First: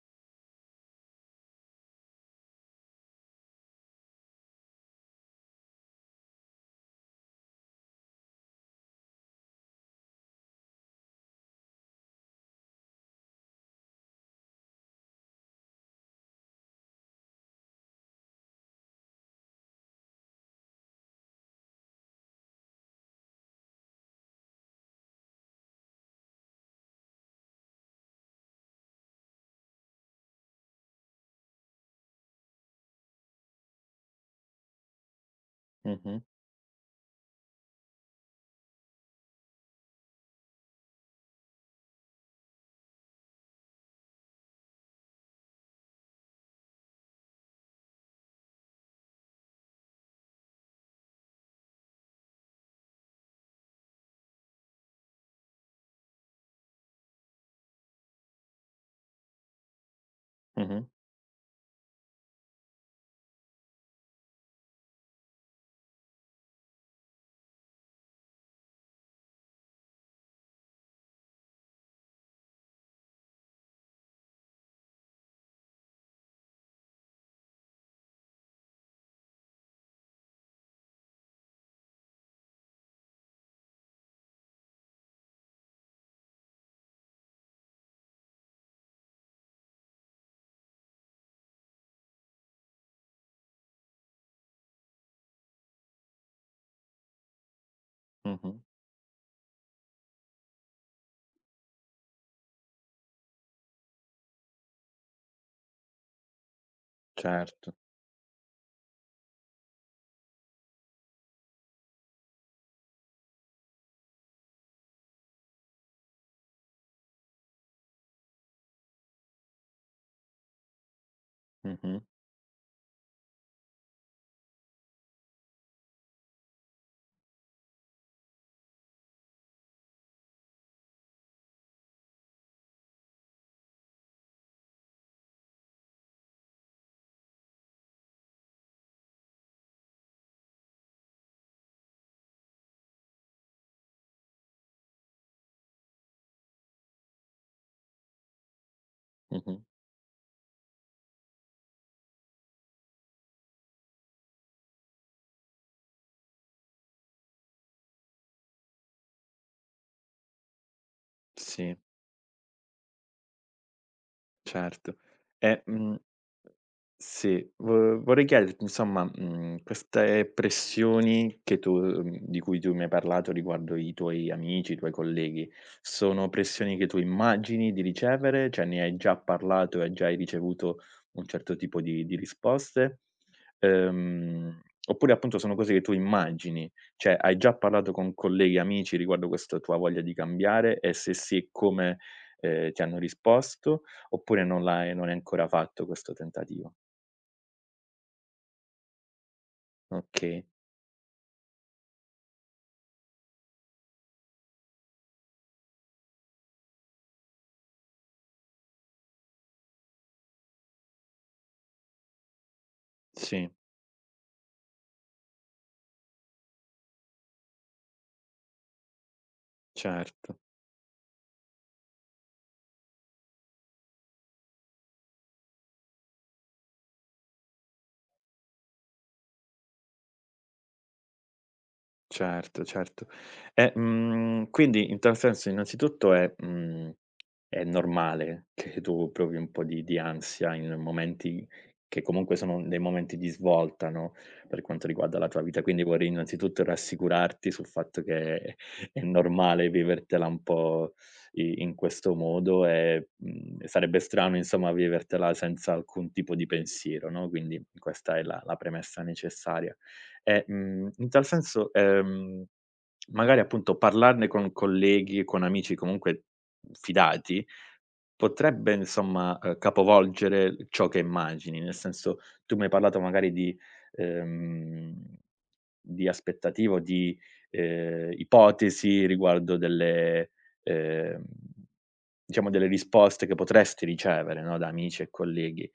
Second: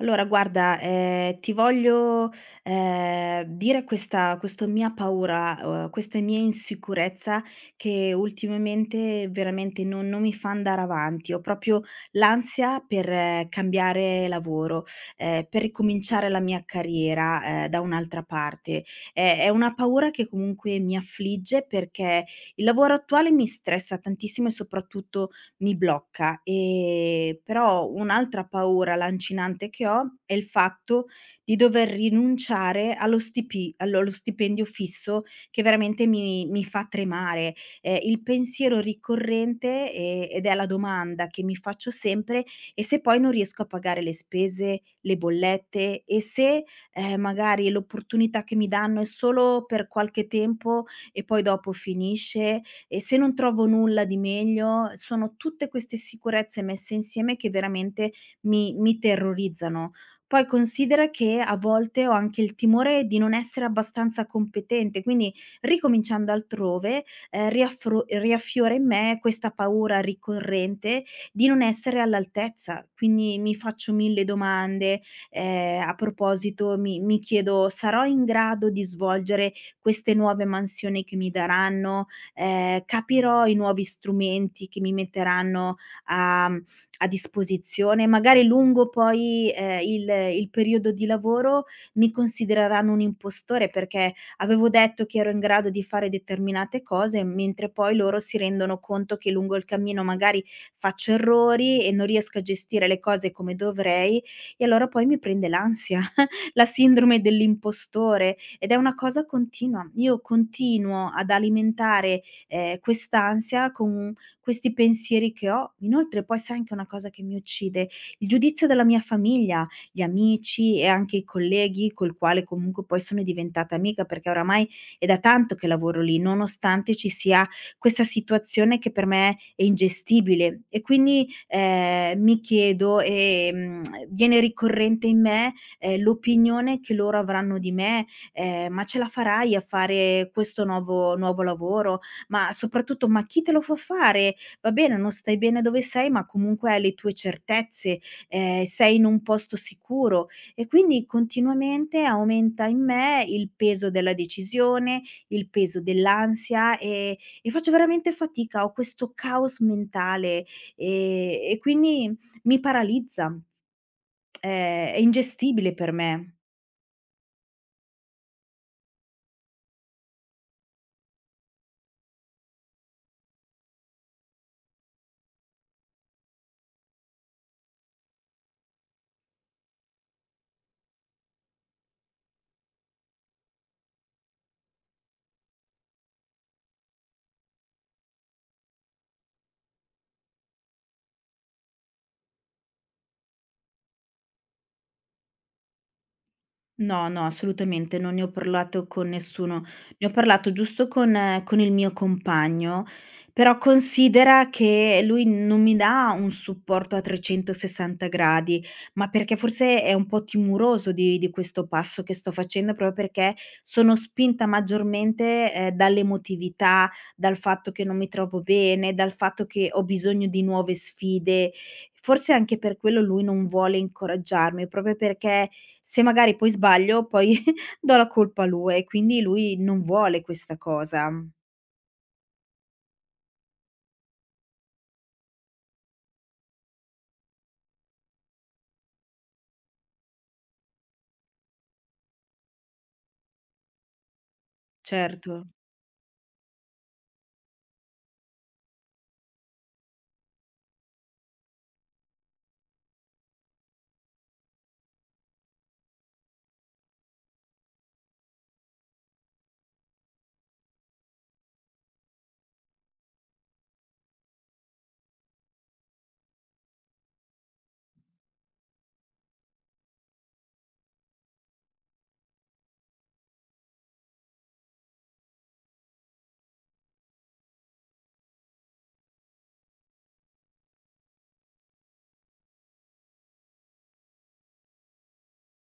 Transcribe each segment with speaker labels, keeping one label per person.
Speaker 1: Allora guarda, ti voglio, dire questa questo mia paura, questa mia insicurezza che ultimamente veramente non mi fa andare avanti. Ho proprio l'ansia per cambiare lavoro, per ricominciare la mia carriera, da un'altra parte. È una paura che comunque mi affligge perché il lavoro attuale mi stressa tantissimo e soprattutto mi blocca. Però un'altra paura lancinante che ho è il fatto di dover rinunciare allo stipi allo allo stipendio fisso che veramente
Speaker 2: Mh-mh,
Speaker 1: mi fa tremare. Il pensiero ricorrente, ed è la domanda che mi faccio sempre: "E se poi non riesco a pagare le spese, le bollette? E se, magari l'opportunità che mi danno è solo per qualche tempo e poi dopo finisce?" E se non trovo nulla di meglio, sono tutte queste sicurezze messe insieme che veramente mi terrorizzano. Poi
Speaker 2: mh-mh,
Speaker 1: considera che a volte ho anche il timore di non essere abbastanza competente, quindi ricominciando altrove, riaffro riaffiora in me questa paura ricorrente di non essere all'altezza. Quindi mi faccio mille domande, a proposito mi chiedo: "Sarò in grado di svolgere queste nuove mansioni che mi daranno? Capirò i nuovi strumenti che mi metteranno a mhmm, a disposizione, magari lungo poi, il periodo di lavoro mi considereranno un impostore, perché avevo detto che ero in grado di fare determinate cose, mentre poi loro si
Speaker 2: mh-mh,
Speaker 1: rendono conto che lungo il cammino magari faccio errori e non riesco a gestire le cose come dovrei, e allora poi mi prende l'ansia", la sindrome
Speaker 2: certo.
Speaker 1: dell'impostore ed è una cosa continua. Io continuo ad alimentare quest'ansia con questi pensieri che ho. Inoltre poi sai anche una cosa che mi uccide? Il giudizio della mia famiglia, gli amici e anche i colleghi
Speaker 2: Mh-mh,
Speaker 1: col quale comunque poi sono diventata amica, perché oramai è da tanto che lavoro lì, nonostante ci sia questa situazione che per me è ingestibile. E quindi, mi chiedo, viene ricorrente in me, l'opinione che loro avranno di me, "Ma ce la farai a fare questo nuovo lavoro? Ma soprattutto, ma chi te lo fa fare? Va bene, non stai bene dove sei, ma comunque hai le tue certezze, sei in un posto
Speaker 2: mh-mh,
Speaker 1: sicuro e quindi continuamente aumenta in me il peso della decisione, il peso dell'ansia e faccio veramente fatica, ho questo caos mentale, e
Speaker 2: sì,
Speaker 1: quindi mi paralizza, è
Speaker 2: certo.
Speaker 1: è
Speaker 2: E,
Speaker 1: ingestibile per
Speaker 2: mhmm
Speaker 1: me".
Speaker 2: sì, vo vorrei chiederti insomma, queste pressioni che tu di cui tu mi hai parlato riguardo i tuoi amici, i tuoi colleghi, sono pressioni che tu immagini di ricevere? Cioè ne hai già parlato e già hai ricevuto un certo tipo di risposte? Ehm, Oppure appunto sono cose che tu immagini? Cioè hai già parlato con colleghi e amici riguardo questa tua voglia di cambiare e se sì come, ti hanno risposto? Oppure non hai ancora fatto questo tentativo?
Speaker 1: No, no, assolutamente non ne ho parlato con nessuno. Ne ho
Speaker 2: Okay,
Speaker 1: parlato giusto con il mio compagno, però considera che lui non mi dà un supporto a 360 gradi, ma perché forse è un po' timoroso di questo passo che sto facendo, proprio perché
Speaker 2: sì,
Speaker 1: sono spinta maggiormente, dall'emotività, dal fatto che non mi trovo bene, dal fatto che ho bisogno
Speaker 2: certo.
Speaker 1: di nuove sfide. Forse anche per quello lui non vuole incoraggiarmi, proprio perché se magari poi sbaglio, poi do la colpa a lui e quindi lui non vuole questa cosa.
Speaker 2: Certo, certo. E, quindi in tal senso innanzitutto è normale che tu provi un po' di ansia in momenti che comunque sono dei momenti di svolta, no, per quanto riguarda la
Speaker 1: Certo,
Speaker 2: tua vita, quindi vorrei innanzitutto rassicurarti sul fatto che è normale vivertela un po' i in questo modo e, sarebbe strano insomma vivertela senza alcun tipo di pensiero, no, quindi questa è la premessa necessaria. E, in tal senso, magari appunto parlarne con colleghi e con amici comunque fidati. Potrebbe insomma, capovolgere l ciò che immagini, nel senso, tu mi hai parlato magari ehm, di aspettative o di ipotesi riguardo delle, ehm, diciamo, delle risposte che potresti ricevere, no, da amici e colleghi.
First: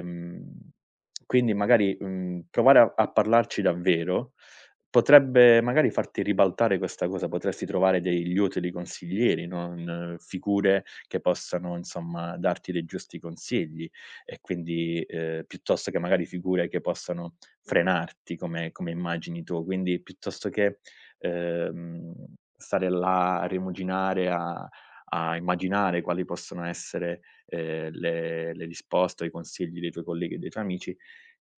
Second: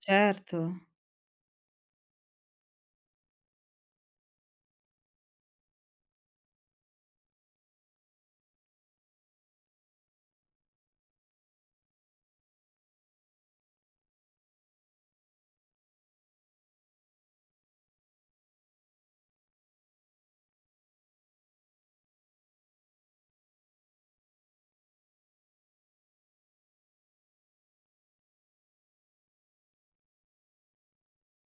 Speaker 1: certo.
Speaker 2: quindi magari, provare a parlarci davvero potrebbe magari farti ribaltare questa cosa, potresti trovare degli utili consiglieri, non figure che possano insomma darti dei giusti consigli e quindi, piuttosto che magari figure che possano frenarti come immagini tu. Quindi piuttosto che, ehm, stare là a rimuginare, a immaginare quali possono essere, le risposte o i consigli dei tuoi colleghi e dei tuoi amici,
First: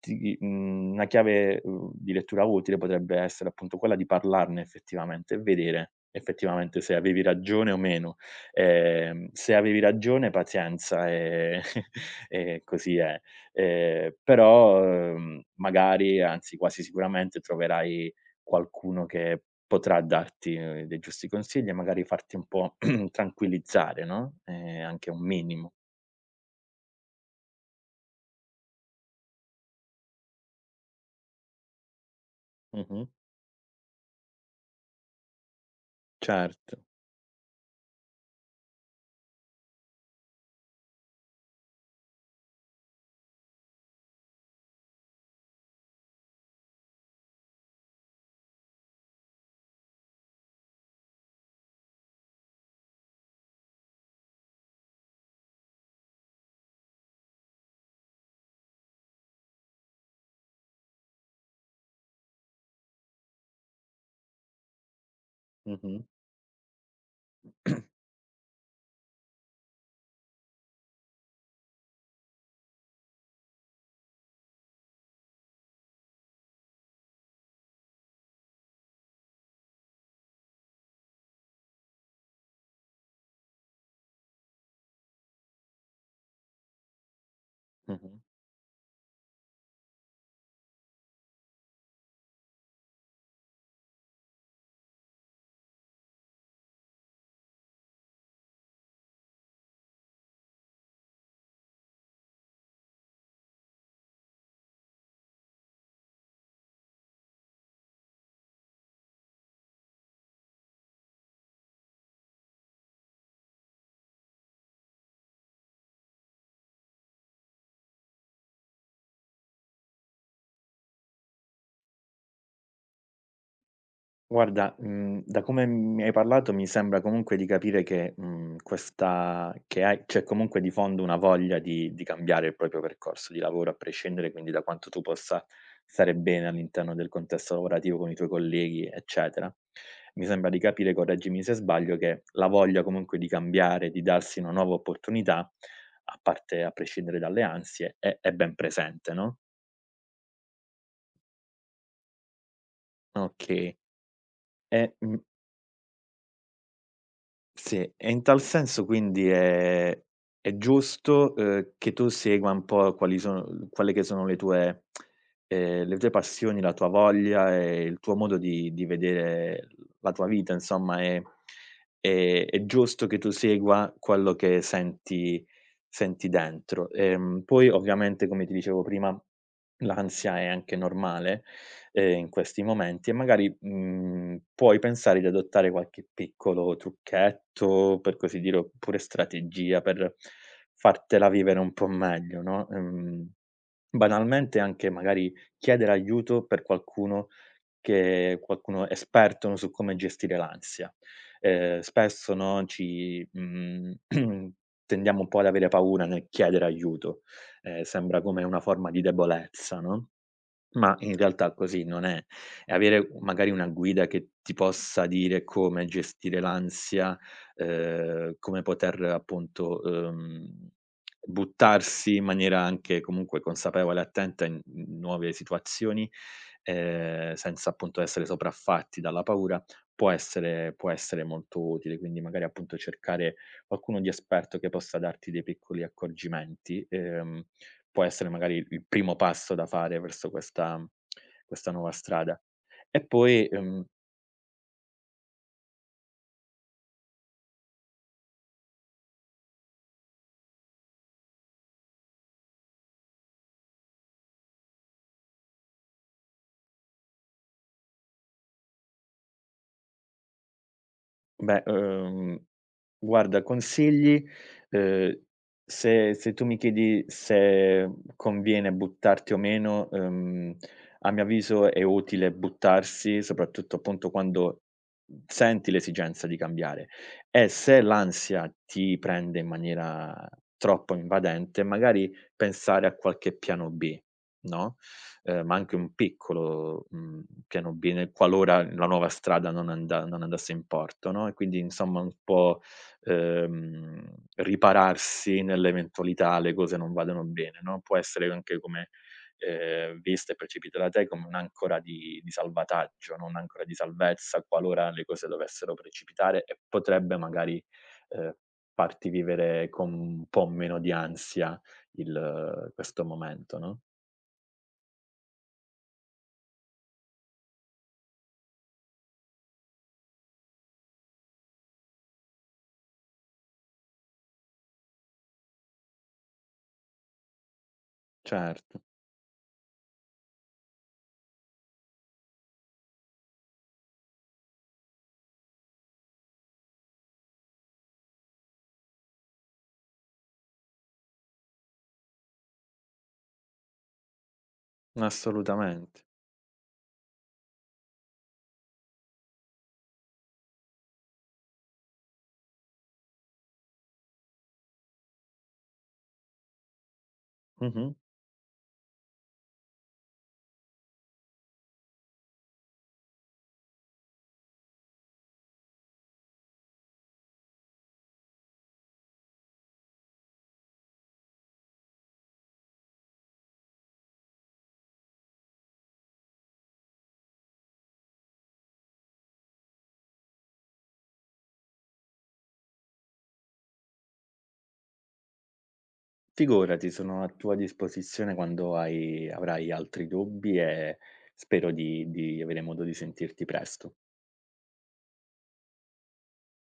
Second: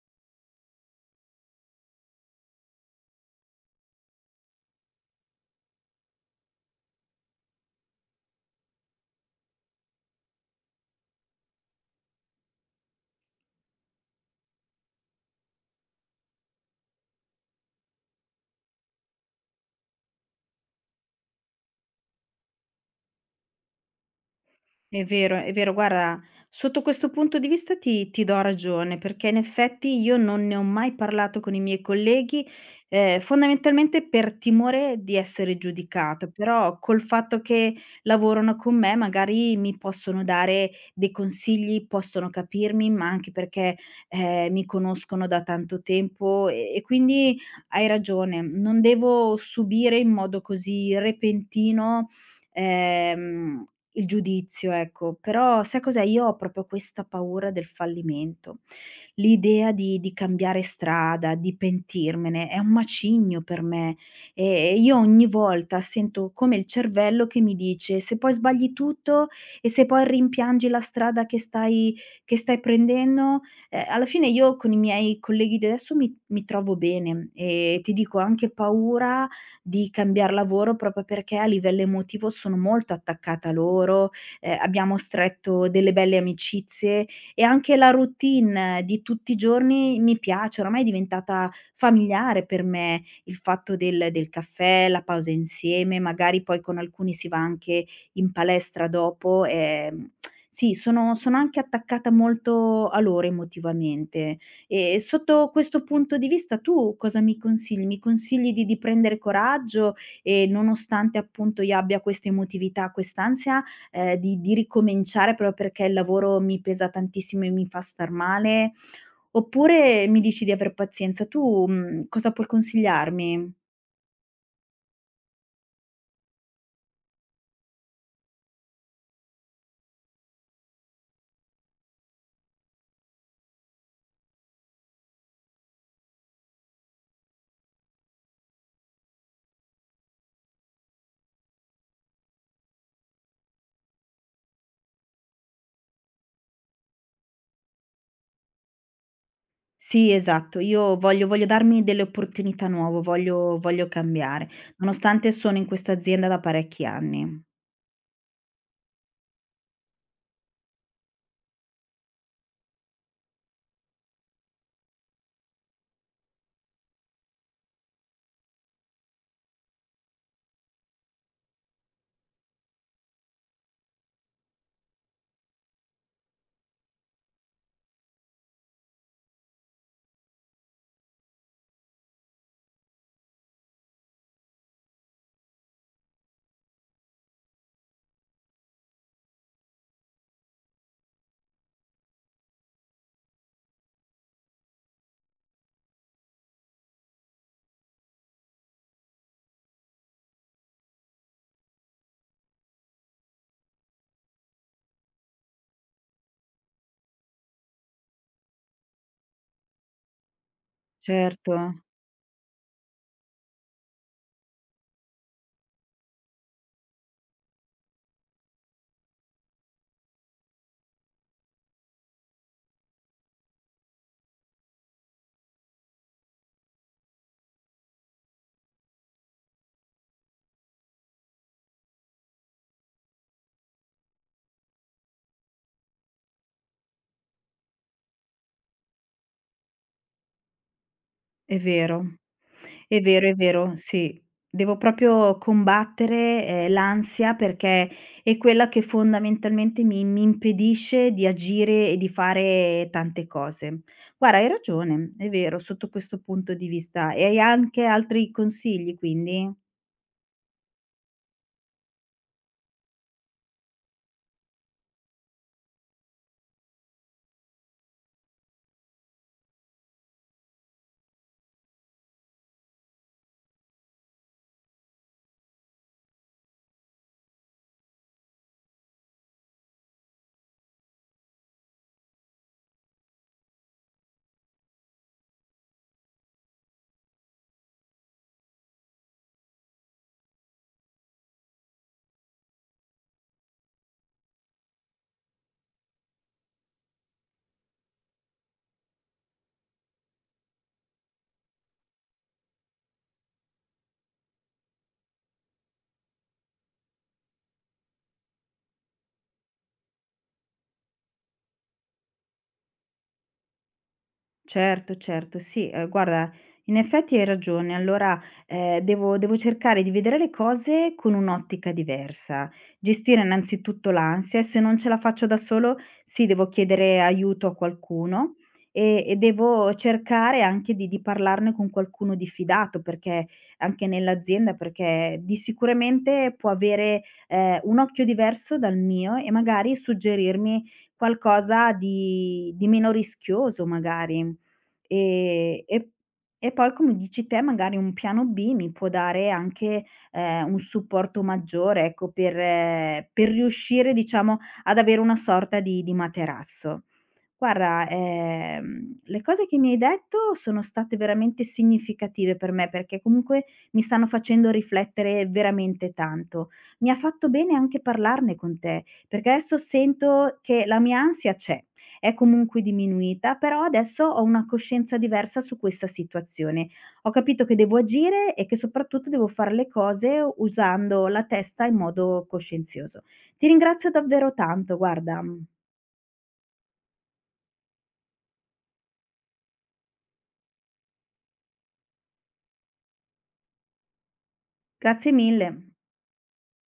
Speaker 2: una chiave, di lettura utile potrebbe essere appunto quella di parlarne effettivamente e vedere effettivamente se avevi ragione o meno. Se avevi ragione pazienza, e così è. Però, magari, anzi quasi sicuramente troverai qualcuno che potrà darti dei giusti consigli e magari farti un po' tranquillizzare, no,
Speaker 1: È
Speaker 2: anche un
Speaker 1: vero, è
Speaker 2: minimo.
Speaker 1: vero. Guarda, sotto questo punto di vista ti do ragione, perché in effetti io non ne ho mai parlato con i miei colleghi,
Speaker 2: Mh-mh.
Speaker 1: fondamentalmente per timore di essere giudicata,
Speaker 2: Certo.
Speaker 1: però col fatto che lavorano con me magari mi possono dare dei consigli, possono capirmi, ma anche perché, mi conoscono da tanto tempo e quindi hai ragione, non devo subire in modo così repentino, ehm il giudizio, ecco. Però sai cos'è? Io ho proprio questa paura del fallimento, l'idea di cambiare strada, di pentirmene, è un macigno per me. E io ogni volta
Speaker 2: Mh-mh.
Speaker 1: sento come il cervello che mi dice: "Se poi sbagli tutto e se poi rimpiangi la strada che stai prendendo". Alla fine io con i miei colleghi di adesso mi trovo bene e ti dico ho anche paura di cambiar lavoro proprio perché a livello emotivo sono molto attaccata a loro, abbiamo stretto delle belle amicizie e anche la
Speaker 2: Mh-mh.
Speaker 1: routine di tutti i giorni mi piace, oramai è diventata familiare per me, il fatto del caffè, la pausa insieme, magari poi con alcuni si va anche in palestra dopo, sì, sono anche attaccata molto a loro emotivamente. E sotto questo punto di vista tu cosa mi consigli? Mi consigli di prendere coraggio e nonostante appunto io abbia questa emotività, quest'ansia, di ricominciare proprio perché il lavoro mi pesa tantissimo e mi fa star male, oppure mi dici di aver pazienza. Tu, cosa puoi consigliarmi?
Speaker 2: Guarda, da come mi hai parlato mi sembra comunque di capire che, questa che hai, c'è comunque di fondo una voglia di cambiare il proprio percorso di lavoro a prescindere, quindi da quanto tu possa stare bene all'interno del contesto lavorativo con i tuoi colleghi, eccetera. Mi sembra di capire, correggimi se sbaglio, che la voglia comunque di cambiare, di darsi una nuova opportunità, a parte a prescindere dalle ansie, è ben presente, no,
Speaker 1: Sì, esatto. Io voglio darmi delle opportunità nuove, voglio
Speaker 2: okay.
Speaker 1: voglio cambiare,
Speaker 2: E, mhmm
Speaker 1: nonostante sono in questa azienda da parecchi anni.
Speaker 2: sì, e in tal senso quindi è giusto, che tu segua un po' quali sono quelle che sono le tue passioni, la tua voglia e il tuo modo di vedere la tua vita insomma, è giusto che tu segua quello che senti dentro. Poi ovviamente come ti dicevo prima, l'ansia è anche normale, in questi momenti e magari, puoi pensare di adottare qualche piccolo trucchetto, per così dire, oppure strategia per fartela vivere un po' meglio, no, banalmente anche magari chiedere aiuto per qualcuno esperto, no, su come gestire l'ansia. Spesso, no, tendiamo un po' ad avere paura nel chiedere aiuto, sembra come una forma di debolezza, no? Ma in realtà
Speaker 1: Certo.
Speaker 2: così non è. E avere magari una guida che ti possa dire come gestire l'ansia, come poter appunto, buttarsi in maniera anche comunque consapevole e attenta in n nuove situazioni, senza appunto essere sopraffatti dalla paura, può essere molto utile. Quindi magari appunto cercare qualcuno di esperto che possa darti dei piccoli accorgimenti. Può essere magari il primo passo da fare verso questa
Speaker 1: È
Speaker 2: questa nuova
Speaker 1: vero,
Speaker 2: strada.
Speaker 1: è
Speaker 2: E
Speaker 1: vero, è
Speaker 2: poi,
Speaker 1: vero, sì. Devo proprio combattere, l'ansia perché è quella che fondamentalmente mi impedisce di agire e di fare tante cose. Guarda, hai ragione, è vero, sotto questo punto di vista. E hai anche altri consigli quindi?
Speaker 2: beh, guarda consigli, uhm, se tu mi chiedi se conviene buttarti o meno, a mio avviso è utile buttarsi, soprattutto appunto quando senti l'esigenza di cambiare e se l'ansia ti prende in maniera troppo invadente, magari pensare a qualche piano B, no? Ma anche un piccolo, piano B nel qualora la nuova strada non andasse in porto, no, e quindi insomma un po', ripararsi nell'eventualità le cose non vadano bene, no, può essere anche come, vista e percepita da te come un'ancora di salvataggio, no, un'ancora di salvezza qualora le cose dovessero precipitare e potrebbe magari, ehm, farti vivere con un po' meno di ansia il questo momento, no?
Speaker 1: Certo, certo, sì, guarda, in effetti hai ragione. Allora, devo cercare di vedere le cose con un'ottica diversa. Gestire innanzitutto l'ansia e se non ce la faccio da solo, sì, devo chiedere aiuto a qualcuno
Speaker 2: Certo.
Speaker 1: e devo cercare anche di parlarne con qualcuno di fidato, perché anche nell'azienda, perché di sicuramente può avere, un occhio diverso dal mio e magari suggerirmi qualcosa di meno rischioso magari. Ehm, e
Speaker 2: Assolutamente.
Speaker 1: e poi come dici te magari un piano B mi può dare anche, un supporto maggiore, ecco, per riuscire diciamo ad avere una sorta di materasso.
Speaker 2: Mh-mh.
Speaker 1: Guarda, le cose che mi hai detto sono state veramente significative per me, perché comunque mi stanno facendo riflettere veramente tanto. Mi ha fatto bene anche parlarne con te, perché adesso sento che la mia ansia c'è. È comunque diminuita, però adesso ho una coscienza diversa su questa situazione. Ho capito che devo agire e che soprattutto devo fare le cose usando la testa in modo coscienzioso. Ti ringrazio davvero tanto, guarda.
Speaker 2: Figurati, sono a tua disposizione quando hai avrai altri dubbi e spero di avere modo di sentirti presto.
Speaker 1: Grazie mille.